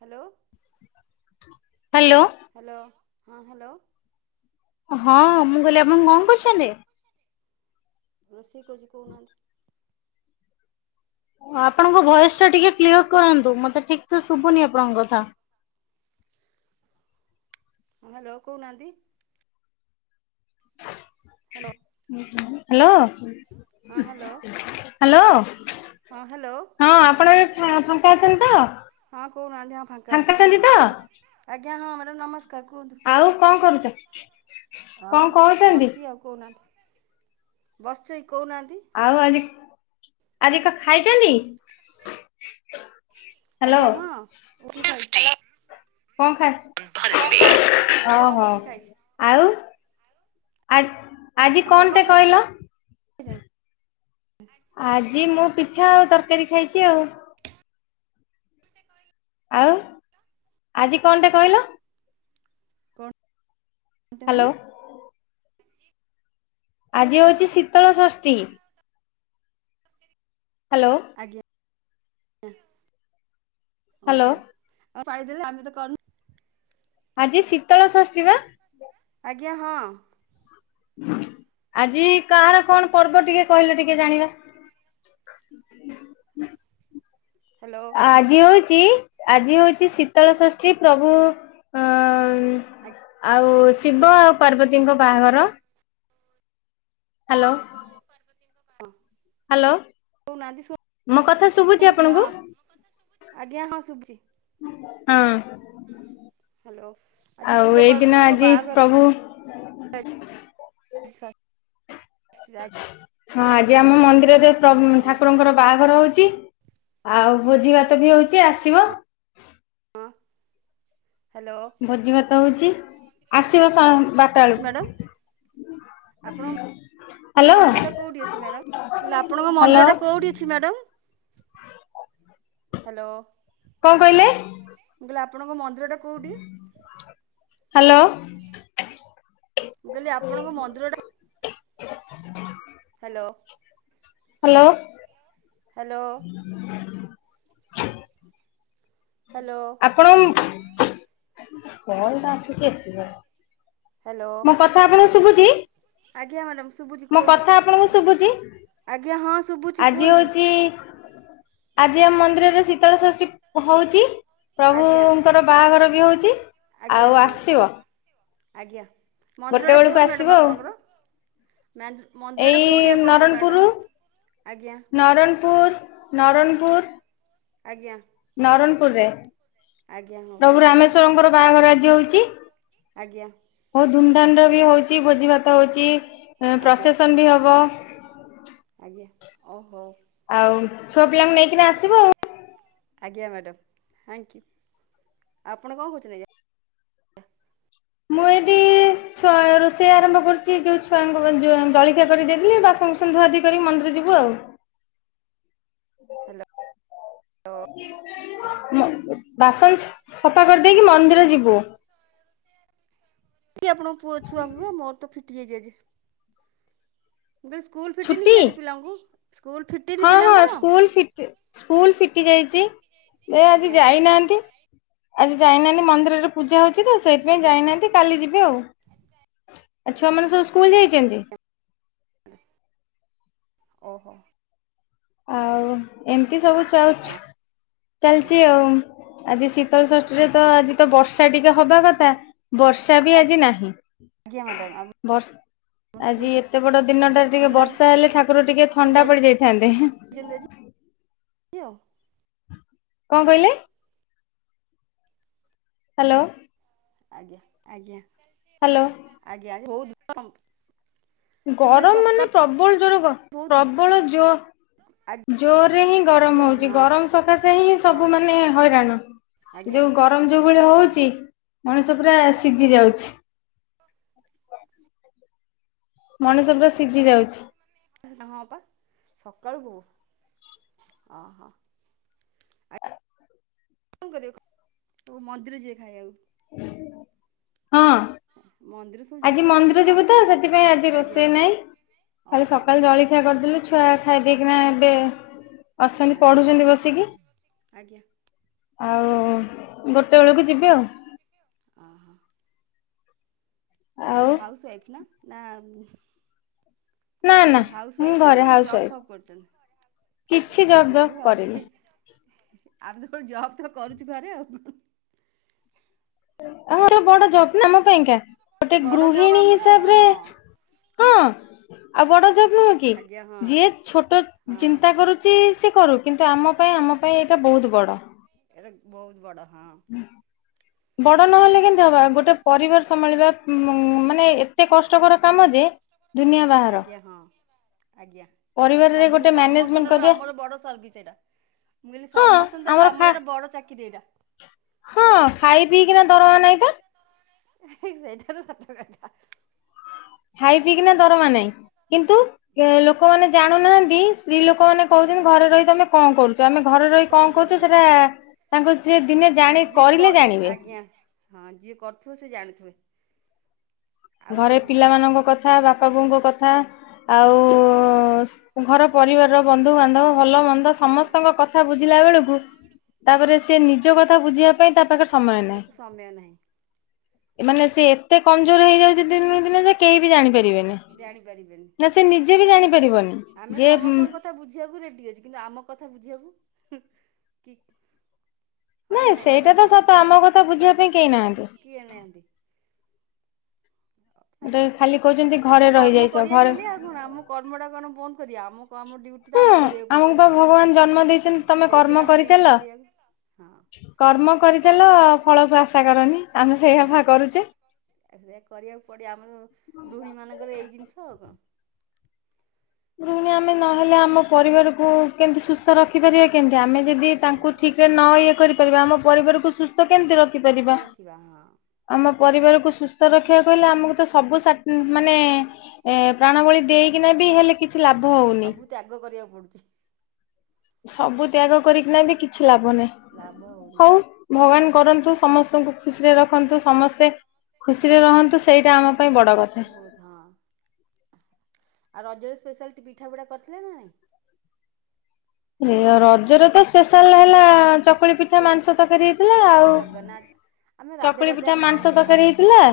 Hello. Hello. Hello ହଁ hello. ହଁ ମୁଁ କହିଲି ଆପଣ କଣ କରୁଚନ୍ତି? ରୋଷେଇ କରୁଚି କହୁନାହାନ୍ତି। ଆପଣଙ୍କ ଭଏସ୍ ଟା ଟିକେ କ୍ଲିୟର କରନ୍ତୁ ମତେ ଠିକ୍ ସେ ଶୁଭୁନି ଆପଣଙ୍କ କଥା। ହଁ ଲ କୋହୁନାହାନ୍ତି। ହାଲୋ। ହାଲୋ। ହାଲୋ ହଁ ଆପଣ ଏବେ ହଁ ଫାଙ୍କା ଅଛନ୍ତି ତ? ହଁ କହୁନାହାନ୍ତି ହଁ ଫାଙ୍କା ଅଛି ଅଛନ୍ତି କୁହନ୍ତୁ ତ ଆଜ୍ଞା ହଁ ମ୍ୟାଡ଼ାମ୍ ନମସ୍କାର କୁହନ୍ତୁ? ଆଉ କଣ କରୁଚ? ଆଁ ବସିଚି ଆଉ କହୁନାହାନ୍ତି ବସିଚି କହୁନାହାନ୍ତି। ଆଉ ଆଜି ଆଜି କଣ ଖାଇଚନ୍ତି? ଆଜ୍ଞା ହଁ। କଣ ଖାଇ [unintelligible] ଉପମା ଓହୋ [unintelligible] ଖାଇଚି। ଆଉ ଆ ଆଜି କଣ ଟେ କହିଲ? [unintelligible] ଆଜି ମୁଁ ପିଠା ଆଉ ତରକାରୀ ଖାଇଚି ଆଉ। ଆଉ ଆଜି କଣଟେ କହିଲ? ଅଣ୍ଟ ମାନେ ହ୍ୟାଲୋ। ଆଜି ହଉଚି ଶୀତଳ ଷଷ୍ଠି। [unintelligible] ହାଲୋ। ଆଜ୍ଞା ହ୍ୟାଲୋ ଓହୋ ଆଉ ପାଇଦେଲେ ଆମେ ତ କରିନୁ। ଆଜି ଶୀତଳ ଷଷ୍ଠି ବା। ଆଜ୍ଞା ହଁ। ଆଜି କାହାର କଣ ପର୍ବ ଟିକେ କହିଲେ ଟିକେ ଜାଣିବା। ହାଲୋ। ଆଜି ହଉଚି, ଆଜି ହଉଚି ଶୀତଳ ଷଷ୍ଠୀ ପ୍ରଭୁ ଅ ଆଉ ଆଜ୍ଞା ଶିବ ପାର୍ବତୀଙ୍କ ବାହାଘର। ହାଲୋ। ଶିବ ପାର୍ବତୀଙ୍କ ବାହା ହାଲୋ, ମୋ କଥା ଶୁଭୁଚି ଶୁଣୁଛି ହଁ ଆପଣଙ୍କୁ? ଆଜ୍ଞା ହଁ ଶୁଭୁଛି ହଁ। ହ୍ୟାଲୋ ଆଜି ଆଉ ଶିବ ଏଇଦିନ ପାର୍ବତୀଙ୍କ ଆଜି ବାହାଘର ପ୍ରଭୁ ଇ ସା। ହଁ ଆଜି ଆମ ମନ୍ଦିରରେ ପ୍ରଭୁ ହଁ ଠାକୁରଙ୍କର ବାହାଘର ହଉଚି। ଆଉ ଭୋଜି ଭାତ ବି ହଉଚି, ଆସିବ। ଅଁ ଭୋଜି ଭାତ ହଉଚି, ଆସିବ ବାରଟା ଅଛି ମ୍ୟାଡ଼ାମ୍ ବେଳକୁ। ଆପଣଙ୍କ ହ୍ୟାଲୋ ମନ୍ଦିର ଟା କୋଉଠି ଅଛି ମ୍ୟାଡ଼ାମ୍ ମୁଁ ଆପଣଙ୍କ ହ୍ୟାଲୋ ମନ୍ଦିର ଟା କୋଉଠି? ଛି ମ୍ୟାଡ଼ାମ୍। ହାଲୋ। କଣ କହିଲେ? ମୁଁ କହିଲି ଆପଣଙ୍କ ମନ୍ଦିଟା କୋଉଠି? ହାଲୋ। ମୁଁ କହିଲି ଆପଣଙ୍କ ମନ୍ଦିରଟା ହାଲୋ। ହାଲୋ। ହାଲୋ। [inaudible] ହାଲୋ। ଆପଣ ମ୍ କଲ୍ ଆସୁଚି ଏତେ ଜ ହାଲୋ। କଥା ଆପଣଙ୍କୁ ଶୁଭୁଚି, ମ୍ୟାଡ଼ାମ୍ ଶୁଭୁଛି ମୋ କୁହନ୍ତୁ। କଥା ଆପଣଙ୍କୁ ଶୁଭୁଚି? ଆଜ୍ଞା ହଁ ଶୁଭୁଛି ଆଜି କୁହନ୍ତୁ ହଉଚି ଆଜି ଆମ ମନ୍ଦିରରେ ଶୀତଳ ଷଷ୍ଠୀ ହଉଚି ଆଜ୍ଞା ପ୍ରଭୁଙ୍କର ବାହାଘର ବି ହଉଚି। ଆଜ୍ଞା ଆଉ ହଁ ଆସିବ। ଆଜ୍ଞା, ଗୋଟେ ମନ୍ଦିରଟା ବେଳକୁ କୋଉଠି ଆସିବ ମ୍ୟାଡ଼ମ୍ ଆଉ ଆପଣଙ୍କର, ମ୍ୟା ଏଇ ନରଣପୁର, ଆଜ୍ଞା ନରଣପୁର, ନରଣପୁର। ଆଜ୍ଞା। ନରଣପୁରରେ ଆଜ୍ଞା ହଉ ପ୍ରଭୁ ଠିକ୍ ଅଛି ରାମେଶ୍ଵରଙ୍କର ବାହାଘର ଆଜି ହଉଛି। ଆଜ୍ଞା। ବହୁତ ଧୁମଧାମ ର ବି ହଉଛି ଭୋଜି ଭାତ ହଉଛି ଆଜ୍ଞା ପ୍ରସେସନ ବି ହବ। ଆଜ୍ଞା ଓ ହୋ। ଆଉ ଛୁଆ ପିଲାଙ୍କୁ ନେଇକିନା ଆସିବୁ ଆଉ। ଆଜ୍ଞା ମ୍ୟାଡ଼ାମ୍, ଥାଙ୍କୟୁ ଆପଣ କଣ କହୁଛନ୍ତି? ମୁଁ ଏଠି ଛୁଆ ରୋଷେଇ ଆରମ୍ଭ କରୁଛି ଯୋଉ ଛୁଆଙ୍କୁ ଜଳଖିଆ କରିଦେଲି ବାସ ଧୁଆ ଧୁଇ କରି ମନ୍ଦିର ଯିବୁ ଆଉ। ହ୍ୟାଲୋ। ବାସନ ସଫା କରିଦେଇକି ମନ୍ଦିର ଯିବୁ। ଏ ଆପଣଙ୍କୁ ପୁଅ ଛୁଆକୁ ମୋର ତ ଫିଟିଯାଇଛି ଆଜି। ମୁଁ କ ସ୍କୁଲ ଫିଟିନି ଛୁଟି କି ଆଜି ପିଲାଙ୍କୁ ସ୍କୁଲ ଫି ହଁ ହଁ ସ୍କୁଲ ଫିଟି ସ୍କୁଲ ଫିଟି ଯାଇଛି ଆଜି ଆଜ୍ଞା ଯାଇନାହାନ୍ତି। ଆଜି ଯାଇନାହାନ୍ତି ମନ୍ଦିରରେ ପୂଜା ହଉଛି ତ ସେଇଥିପାଇଁ ଆଜ୍ଞା ଯାଇନାହାନ୍ତି। କାଲି ଯିବେ ଆଉ ଆଉ ଛୁଆ ମାନେ ସବୁ ସ୍କୁଲ ଯାଇଛନ୍ତି? ଓହୋ। ଆଉ ଏମିତି ସବୁ ଚାଛ ଚାଲିଛି ହଁ ଆଉ। ଆଜି ଶୀତଳ ଷଷ୍ଠୀରେ ତ ଆଜି ତ ବର୍ଷା ଟିକେ ହବା କଥା ବର୍ଷା ବି ଆଜି ନାହିଁ। ଆଜ୍ଞା ମ୍ୟାଡ଼ାମ। ବର୍ଷ ଆଜି ଏତେ ବଡ ଦିନଟା ଟିକେ ଫିଟିଲା ଆଜି ବର୍ଷା ହେଲେ ଠାକୁର ଟିକେ ସବୁ ଥଣ୍ଡା ପଡିଯାଇଥାନ୍ତେ। [unintelligible] ଆଉ। କଁ କହିଲେ? ହ୍ୟାଲୋ। ଆଜ୍ଞା ଆଜ୍ଞା। ହ୍ୟାଲୋ। ଆଜ୍ଞା [unintelligible] କହିଲି ଗରମ ମାନେ ସକାଳୁ ପ୍ରବଳ ଜର କ ବହୁତ ପ୍ରବଳ ଯୋ ଜୋରରେ ହିଁ ଗରମ ଆଜ୍ଞା ହଉଛି ହଁ ଗରମ ସକାଶେ ହିଁ ହଁ ସବୁ ମାନେ ହଇରାଣ। ଏ ଆଜ୍ଞା ଯଉ ଗରମ ଯଉ ଭଳି ହଉଚି ମଣିଷ ପୁରା ସିଜି ଯାଉଚି। [inaudible] ମଣିଷ ପୁରା ସିଜି ଯାଉଚି। ହଁ ପା ସକାଳୁ। [unintelligible] ଆ କଣ କରିବ ସବୁ ମନ୍ଦିର ଯିବେ ଖାଇବାକୁ। ହଁ। ମନ୍ଦିର ସ ଆଜି ମନ୍ଦିର ଯିବୁ ତ ସେଥିପାଇଁ ଆଜି ଆଜ୍ଞା ରୋଷେଇ ନାଇଁ ଖାଲି ଓହୋ ସକାଳେ ଜଳଖିଆ କରିଦେଲୁ ଛୁଆ ଖାଇଦେଇକିନା ଏବେ ଅଛନ୍ତି ଆଜ୍ଞା ପଢୁଚନ୍ତି ବସିକି। ଆଜ୍ଞା ଆଉ ଗୋଟେ ବେଳକୁ ଯିବି ଆଉ। ଅ ହୋ। ଆପଣ ଆଉ ହାଉସ୍ ୱାଇଫ୍ ନା- ନା ମୁଁ ନା ନା କହିଲି ହାଉସ୍ ମୁଁ ୱାଇଫ୍ ନା ଘରେ କଣ ହାଉସ ଜବ୍ ୱାଇଫ ଫବ୍ କରୁଚନ୍ତି? ଆଜ୍ଞା କିଛି ଆଉ ଜବ୍ ମୁଁ ଜବ୍ ବି ହାଉସ୍ କରିନି ୱାଇଫ୍ ଆମ ତ ଗୋଟେ ଜବ୍ ତ କରୁଚୁ ଘରେ ଆଉ। ହ୍ୟାଲୋ। [unintelligible] ବଡ ଜବ୍ ନା ଆମ ପାଇଁକା ଗୋଟେ ବଡ଼ ଜବ୍ ଗୃହିଣୀ ଆମର ଆଉ କଣ ହିସାବରେ ହଁ ହଁ ଆଉ ବଡ ଜବ୍ ନୁହଁ କି ଆଜ୍ଞା ହଁ ଯିଏ ଛୋଟ ହଁ। ଚିନ୍ତା କରୁ ଚି ସେ କରୁ କିନ୍ତୁ ଆମ ପାଇଁ ଆମ ପାଇଁ ଏଇଟା ବହୁତ୍ ବଡ। ଏଇଟେ ବହୁତ୍ ବଡ ହଁ। ବଡ ନହେଲେ କେମତି ହବା ଓହୋ। ଗୋଟେ ପରିବାର ସମ୍ଭାଳିବା ଉଁ- ମାନେ ଏତେ କଷ୍ଟକର କାମ ଯେ ଦୁନିଆ ବାହାର ଆଜ୍ଞା ହଁ। ଆଜ୍ଞା। ଏଇଟା ପରିବାରରେ ସବୁଠୁ ଗୋଟେ ସମସ୍ତଙ୍କ ମ୍ୟାନେଜମେଣ୍ଟ ଠାରୁ କରିବା ଆମର ବଡ ସର୍ଭିସ୍ ଏଇଟା। ମୁଁ କହିଲି ହଁ ସମସ୍ତ ଠାରୁ ଖା ଆମର ଏଇଟା ବଡ ଚାକିରି ଏଇଟା। ହଁ ଖାଇ ପିଇକିନା ଦରମା ନାଇଁ ତ। ସେଇଟା ତ ସତ କଥା। ଖାଇ ପିଇକିନା ଦରମା ନାହିଁ କିନ୍ତୁ ଲୋକମାନେ ଜାଣିନାହାନ୍ତି ସ୍ତ୍ରୀ ଲୋକ କ ମାନେ କହୁଚନ୍ତି ଆଜ୍ଞା ଘରେ ରହି ତମେ କଣ କରୁଚ ଆମେ ଘରେ ରହି କଣ କରୁଚୁ ସେଟା ତାଙ୍କୁ ଯିଏ ଦିନେ ଜାଣି ଯିଏ କ କରିଲେ ଜାଣିବେ। ଆଜ୍ଞା ହଁ ଯିଏ କରୁଥିବ ସିଏ ଜାଣିଥିବେ। ଆଉ ଆଉ ଘରେ ହୁଁ ପିଲାମାନଙ୍କ କଥା ବାପା ବୋଉଙ୍କ କଥା ଆଉ ଘର ପରିବାର ର ବନ୍ଧୁବାନ୍ଧବ ଭଲ ମନ୍ଦ ହଁ। ସମସ୍ତଙ୍କ କଥା ଥା ବୁଝିଲା ବେଳକୁ ତାପରେ ସେ ନିଜ କଥା ବୁଝିବା ପାଇଁ ତା ପାଖରେ ସମୟ ନାହିଁ ତାକୁ ସମୟ ନାହିଁ। ଏମାନେ ସେ ଏତେ କମ୍ ଜୋର୍ ହେଇଯାଉ ଦିନକୁ ଦିନେ ସେ କେହି ବି ଜାଣିପାରିବେନି ଜାଣିପାରିବେନି ନା ସେ ନିଜେ ବି ଜାଣିପାରିବନି। ଆମେ ଯେ ସମସ୍ତଙ୍କ କଥା ବୁଝିବାକୁ ରେଡ୍ଡି ଅଛୁ କିନ୍ତୁ ଆମ କଥା ବୁଝିବାକୁ କି ହଁ ନାଇଁ ନା ସେଇଟା ମ୍ୟାଡ଼ାମ୍ ତ କୁହନ୍ତୁ ସତ ଆମ କଥା ବୁଝିବା ହଁ ପାଇଁ କେହି ନାହାନ୍ତି। କିଏ ନାହାନ୍ତି। ହଉ ଛାଡ ଗୋଟେ ଖାଲି କହୁଛନ୍ତି ଘରେ ଆମ କର୍ମ ରହିଯାଇଛ କରିବା ଘରେ ସେମିତି ଆଉ। ହଁ- ଆମ କର୍ମ ଟା କଣ ବନ୍ଦ କରିବା ଆମ କୁ ଆମ ଡିଉଟ୍ ତ ହଁ ଆମକୁ କରିବାକୁ ଆମକୁ ବା ପଡିବନା ଭଗବାନ ଜନ୍ମ ଦେଇଛନ୍ତି ତମେ କର୍ମ ଦେଇଚନ୍ତି ଆମକୁ ଡଉଟି କରିଚାଲ କରିବାକୁ। ହଁ କର୍ମ କରିଚାଲ କର୍ମ ଫଳକୁ ଆଶା କରନି। ଆମେ ସେଇଆପା ନାଇଁ କରୁଛେ। ସେଇଆ କରିବାକୁ ପଡିବ। ଆମର ଗୃହିଣୀ ମାନଙ୍କର ଏଇ ଜିନିଷ ଆଉ କଣ। ଗୃହିଣୀ ଆମେ ନହେଲେ ଆମ ପରିବାରକୁ କେମିତି ସୁସ୍ଥ ରଖିପାରିବା କେମତି ଆମେ ଯଦି ତାଙ୍କୁ ଠିକ୍ ରେ ହଁ ନ ଇଏ କରିପାରିବା ଆମ ପରିବାରକୁ ସୁସ୍ଥ କେମିତି ରଖିପାରିବା। ରଖିବା ହଁ ଆମ ପରିବାରକୁ ସୁସ୍ଥ ରଖିବା ହେଲେ ଆମକୁ ତ ସବୁ ସାଟ୍-‌ ମାନେ ଏ- ପ୍ରାଣବଳୀ ସବୁ ଦେଇକିନା ବି ହେଲେ କିଛି ଲାଭ ହଉନି? ସବୁ ତ୍ୟାଗ କରିବାକୁ ପଡ଼ୁଛି। ସବୁ ତ୍ୟାଗ କରିକିନା ବି କିଛି ଲାଭ ନାହିଁ। ଲାଭ ହଉନି। ହଉ ଭଗବାନ କରନ୍ତୁ ସମସ୍ତଙ୍କୁ ଖୁସିରେ ରଖନ୍ତୁ। ସମସ୍ତେ ଖୁସିରେ ରହନ୍ତୁ। ସେଇଟା ଆମ ପାଇଁ ବଡ଼ କଥା। ବହୁତ ହଁ, ଆଉ ରଜରେ ସ୍ପେଶାଲିଟି ପିଠା ପୁ଼ଡ଼ା କରିଥିଲେ ନା ନାଇ? ଇଏ ରଜରେ ତ ସ୍ପେଶାଲ ହେଲା ଚପ୍ ଚକୁଳି ପିଠା, ମାଂସ ପୋଡ଼ପିଠା ତରକାରୀ ହେଇଥିଲା, ଆଉ ଜଗନ୍ନାଥ ଆମେ ରାଧେ ଚକୁଳି ରାଧେ ପିଠା, ଆମେ ଆଇଁଷ ମାଂସ ତରକାରୀ ଖାଉନୁ। ହେଇଥିଲା।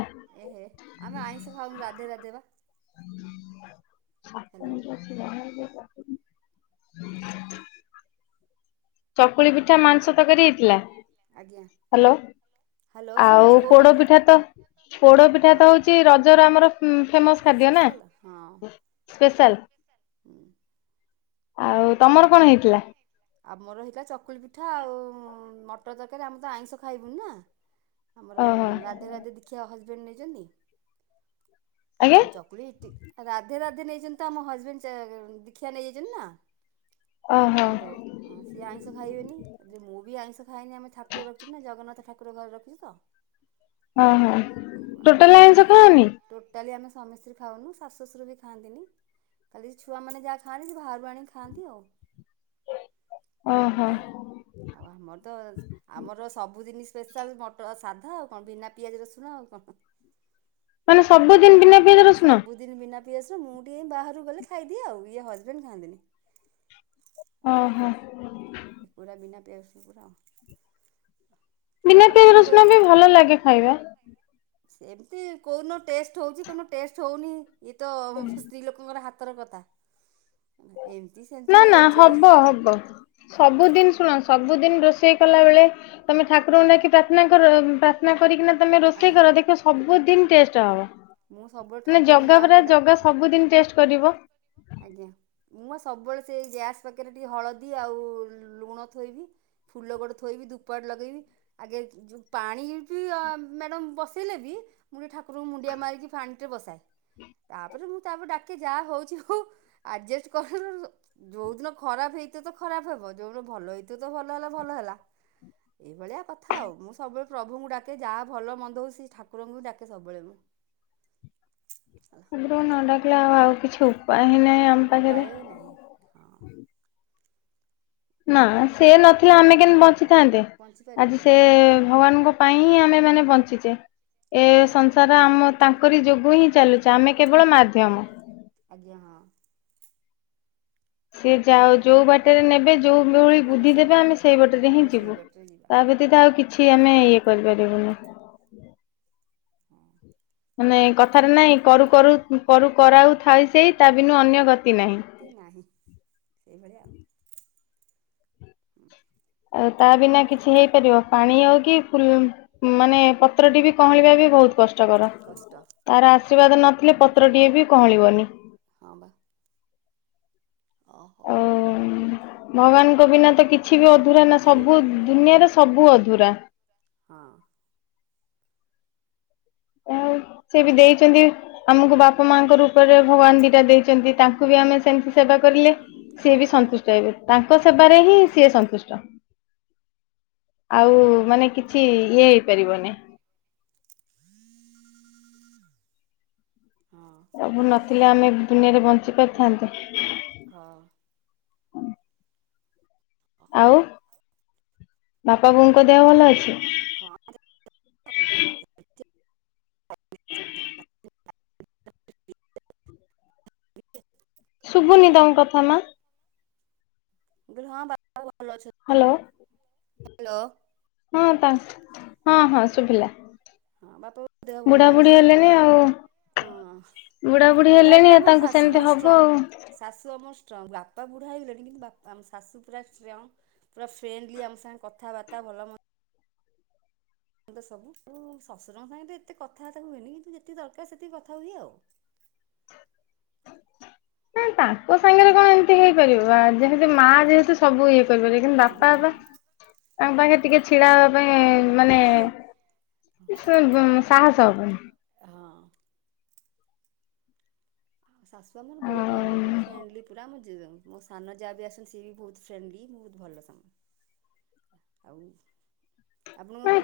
ଏହେ, ଆମେ ଆଇଁଷ ଖାଉନୁ, ରାଧେ ରାଧେ ବା। ହ୍ୟାଲୋ [unintelligible] ଚକୁଳି ପିଠା, ମାଂସ ତରକାରୀ ହେଇଥିଲା। ଆଜ୍ଞା ହାଲୋ। ହ୍ୟାଲୋ ଆଉ ଶୁଣୁଛି ପୋଡ଼ କହୁନାହାନ୍ତି ପିଠା ତ, ପୋଡ଼ ପିଠା ହଁ। ତ ହଉଛି, ରଜର ଆମର ଫେମସ୍‌ ଖାଦ୍ୟ ନା। ସ୍ପେଶାଲ ହଁ ସ୍ପେଶାଲ୍। ହୁଁ ହ ହ। ତମର କଣ ହେଇଛି? [unintelligible] ଆମର ହେଇଥିଲା ଚକୁଳି ପିଠା, ଆଉ ମଟର ତରକାରୀ, ଆମେ ତ ଆଇଁଷ ଖାଇବୁନି ନା? ଆମର ଓହୋ ରାଧେ ରାଧେ ଦୀଖ୍ୟା, ହଜବେଣ୍ଡ ନେଇଛନ୍ତି। ଆଜ୍ଞା ଆଉ ଚକୁଳି, ଇଟିଲି? ଓହୋ। ହାଲୋ? ଯେ ମୁଁ ବି ଆଇଁଷ ଖାଏନି। ଆମେ ଠାକୁର ରଖିଛୁ ନା ଜଗନ୍ନାଥ ଠାକୁର ଘରେ ରଖିଛୁ ତ। ଓହୋ। ଟୋଟାଲ ଆଇଁଷ ଖାଅନି? ଖାଲି ଆମେ ସ୍ୱାମୀ ସ୍ତ୍ରୀ ଖାଉନୁ, ଶାଶୁ ଶଶୁର ବି ଖାଆନ୍ତିିନି। ଖାଲି ଛୁଆମାନେ ଯାହା ଖାଆନ୍ତି। ସେ ବାହାରୁ ଆଣିକି ଖାଆନ୍ତି ଆଉ, ଓହୋ ଏମିତି ଆଉ। ଆଉ ଆମର ତ ଆମର ସବୁ ଦିନି ସ୍ପେସାଲ୍। [unintelligible] ସାଧା ଆଉ କଣ ବିନା ପିଆଜ ରସୁଣ ଆଉ କଣ? ମାନେ ସବୁଦିନ ବିନା ପିଆଜ ରସୁଣ? ଦିନ୍ ବିନା ପିଆଜ ରସୁଣ, ମୁଁ ଟିକେ ବାହାରୁକୁ ଗଲେ ଖାଇଦିଏ ଆଉ। ଇଏ ହଜବେଣ୍ଡ ଖାଆନ୍ତିିନି। ଓହୋ। ସେ ପୁରା ବିନା ପିଆଜ, ରସୁଣ ପୁରା ଆଉ। ବିନା ଆଉ ପିଆଜ, ପୁରୀ ରସୁଣ ଗଲେ ବି ଭଲ ଲାଗେ ଖାଇବା। ସେମିତି କୋଉ ଦିନ ଟେଷ୍ଟ ହୋଉଛି, କୋଉ ଦିନ ଟେଷ୍ଟ ହୋଉନି। ଇଏ ତ [unintelligible] ସ୍ତ୍ରୀ ଲୋକଙ୍କର ହାତର କଥା। ଏମିତି ସେମିତି ନା, ନା, ହେଇଯାଉଛି ଆଉ। ହବ, ହବ। ସବୁ ଦିନ୍, ଶୁଣ ସବୁ ଦିନ୍ ରୋଷେଇ କଲା ବେଳେ ତମେ ଠାକୁରଙ୍କୁ ଆଜ୍ଞା। ଡାକିକି ପ୍ରାର୍ଥନା କର? ପ୍ରାର୍ଥନା କରି କିନା ତମେ ରୋଷେଇ ଆଜ୍ଞା କର, ଦେଖିବ ସବୁ ଦିନ୍ ଟେଷ୍ଟ ହବ। ମୁଁ ସବୁବେଳେ ମାନେ ଠାକୁରଙ୍କ ଜଗା ପରା, ମାଆଙ୍କୁ ଡା ଜଗା ଆଜ୍ଞା। ସବୁ ଦିନ୍ ଟେଷ୍ଟ କରିବ। ଆଜ୍ଞା। ମୁଁ ପା ସବୁବେଳେ ସେଇ ଗ୍ୟାସ୍ ପାଖରେ ଟିକେ ହଳଦୀ ଆଉ ଲୁଣ ଥୋଇବି ଫୁଲ ଗୋଟେ ଥୋଇବି, ଧୂପ କାଠି ଲଗେଇବି, ଆଗେ ଯୋଉ ପାଣି ବି ଆଉ ମ୍ୟାଡ଼ାମ୍ ବସେଇଲେ ବି, ମୁଁ ତ ଠା କୁରଙ୍କୁ ମୁଣ୍ଡିଆ ମାରିକି, ପାଣି ଟିକେ ବସାଏ। ତାପରେ ମୁଁ ତାପରେ ଡାକି ଯାହା ହୋଉଛି ହୋଉ। ଆଡଜେଷ୍ଟ୍ କରି ଦବୁ। ଯୋଉ ଦିନ ଖରାପ୍ ହେଇଥିବ ତ ଖରାପ୍ ହେବ। ଯୋଉ ଦିନ ଭଲ ହେଇଥିବ ତ, ଭଲ ହେଲା ଭଲ ହେଲା। ଏଇ ଭଳିଆ କଥା ଆଉ। ମୁଁ ସବୁବେଳେ ପ୍ରଭୁଙ୍କୁ ଡାକେ ଯାହା ଭଲ ମନ୍ଦ ହୋଉଛି, ସେ ଠାକୁରଙ୍କୁ ବି ଡାକେ ସବୁବେଳେ ମୁଁ। ହେଲା ଠାକୁରଙ୍କୁ ନ ଡ଼ାକିଲେ ଆଉ, ଆଉ କିଛି ଉପାୟ ହିଁ ନାହିଁ ଆଉ। ଉପାୟ ହିଁ ନାହିଁ। ହଁ ନା, ସେ ନଥିଲେ ଆମେ ଆଜ୍ଞା କେମତି ବଞ୍ଚିଥାନ୍ତେ। ପହଞ୍ଚିପାରିବୁ ଆଜି ସେ ହଁ ଭଗବାନ୍‌ଙ୍କ ପାଇଁ ହିଁ ଆମେ ମାନେ ବଞ୍ଚିଚେ। ଏ ଆଜ୍ଞା ହଁ। ସଂସାର ଆମର ତାଙ୍କରି ଯୋଗୁଁ ହିଁ ଚାଲୁଚି। ଆମେ କେବଳ ମାଧ୍ୟମ। ଆଜ୍ଞା ହଁ। ସେ ଯାଉ ଯୋଉ ବାଟେରେ ନେବେ ଯୋଉ ଭଳି ବୁଦ୍ଧି ଦେବେ ଆମେ ସେଇ ବଟରେ ହିଁ ଆମେ ସେଇ ଯିବୁ। ବାଟରେ ଯିବା ତା ଆଜ୍ଞା ବ୍ୟତୀତ ଆଉ କି ଛି ଆମେ ଇଏ କରି ପାରିବୁନୁ। ହଁ। ମାନେ କଥାରେ ନାଇଁ କରୁ କରୁ କରୁ କରାଉ ଥାଏ ସେଇ ତା ବିନୁ ଅନ୍ୟ ଗତି ନାହିଁ। ତି ନାହି ସେଇ ଭଳିଆ ଆଉ। ହୁଁ। ଆଉ ତା ବିନା କିଛି ହେଇପାରିବ? ପାଣି ଆଉ କି ଫୁଲ୍ ମାନେ ପତ୍ରଟେ ବି କଅଁଳିବା ବି ବହୁତ୍ କଷ୍ଟକର। କଷ୍ଟ ତାର ଆଶ୍ରୀବାଦ ନଥିଲେ ପତ୍ରଟିଏ ବି କଅଁଳିବନି। ହଁ ବା। ଅ ହଉ। ଭଗ୍ ବାନଙ୍କ ବିନା ତ କିଛି ବି ଅଧୁରା ନା ସବୁ ହେଇପାରୁନି ହଁ ଦୁନିଆରେ ସବୁ ଅଧୁରା। ହଁ। ଏହା ହଉ। ସେ ବି ଦେଇଛନ୍ତି ଆମକୁ ବାପା ମାଆଙ୍କ ରୂପ୍ ପରେ ଭଗବାନ ଦିଟା ଦେଇଚନ୍ତି। ତାଙ୍କୁ ବି ଆମେ ସେମ୍ ତି ସେବା କରିଲେ ସିଏ ବି ହଁ। ସନ୍ତୁଷ୍ଟ ହେବେ। ତାଙ୍କ ସେବାରେ ହଁ ହିଁ ସିଏ ସନ୍ତୁଷ୍ଟ। ଆଉ ମାନେ କିଛି ଇଏ ହେଇ ପାରିବନି। [unintelligible] ପ୍ରଭୁ ନଥିଲେ ଆମେ ଦୁନିଆରେ ବଞ୍ଚି ପାର୍ ଥାନ୍ତେ? ହଁ। ଅ ହଉ। ଓ ବାପା ବୋଉଙ୍କ ଦେହ ଭଲ ଅଛି? ହଁ। [inaudible] [inaudible] ଶୁବୁନି ମୁଁ ତମ୍ କଥା ମା। ମୁଁ କହିଲି ହଁ। [inaudible] Hello hello. ହଁ ତା ହଁ ହଁ ଶୁଭିଲା। ହଁ ବାପାଙ୍କ ଦେହ ଭଲ ବୁଡାବୁଡୀ ଅଛି ହେଲେଣିି ଆଉ। ହଁ ବୁଡାବୁଡୀ ବୁଢା ହେଲେ ବି ହେଲେଣି ଆଉ ଆମ ତାଙ୍କୁ ଶାଶୁ ସେମ୍ ତି ବହୁତ ହବ ଷ୍ଟ୍ରଙ୍ଗ ଆଉ। ଶାଶୁ ଆମ ଷ୍ଟ୍ରଙ୍ଗ୍ ବାପା ବୁଢ଼ା ହେଇଗଲେଣି କିନ୍ତୁ ବାପ୍ ଆମ୍ ଶାଶୁ ପୁରା ଷ୍ଟ୍ରିୟଙ୍ଗ୍। ପୁରା ଫ୍ରେଣ୍ଡଲି ଆମ ସାଙ୍ଗେ କଥାବାର୍ତ୍ତା ଭଲ ମନ୍ ମୁ ତ ସବୁ ଉ ଶଶୁରଙ୍କ ସାଙ୍ଗେ ତେ ଏତେ କଥାବାର୍ତ୍ତା ହୁଏନି କିନ୍ତୁ ଯେତିକି ଦରକାର ସେତିକି କଥା ହୁଇଏ ଆଉ। ନା ତାଙ୍କ ସାଙ୍ଗେରେ କଣ ଏମ୍ ତି ହେଇ ପାରିବ ବା ଯେହେତୁ ମା ହୁଁ ଯେହେତୁ ସବୁ ଇଏ କରିପାରିବେ କିନ୍ତୁ ବାପା ଆଜ୍ଞା ବା ହଁ। ତାଙ୍କ୍ ପାଖେ ଟିକେ ଛିଡା ହବା ପାଇଁ ମାନେ ସୁ ବୁ ସାହସ ହବନି। ହଁ। ଆ ଶାଶୁ ଆମର ବହୁତ ଭଲ ପୁରା ଆଉ ଫ୍ରେଣ୍ଡଲି ପୁରା ଆମ ଯେ ଜା ମୋ ସାନ ଜାଆ ବି ଆସନ୍ ସିଏ ବି ବହୁତ ଫ୍ରେଣ୍ଡଲି ବହୁତ ଭଲ ସାଙ୍ଗ। ଆଉ ଆପଣଙ୍କ ପୁ?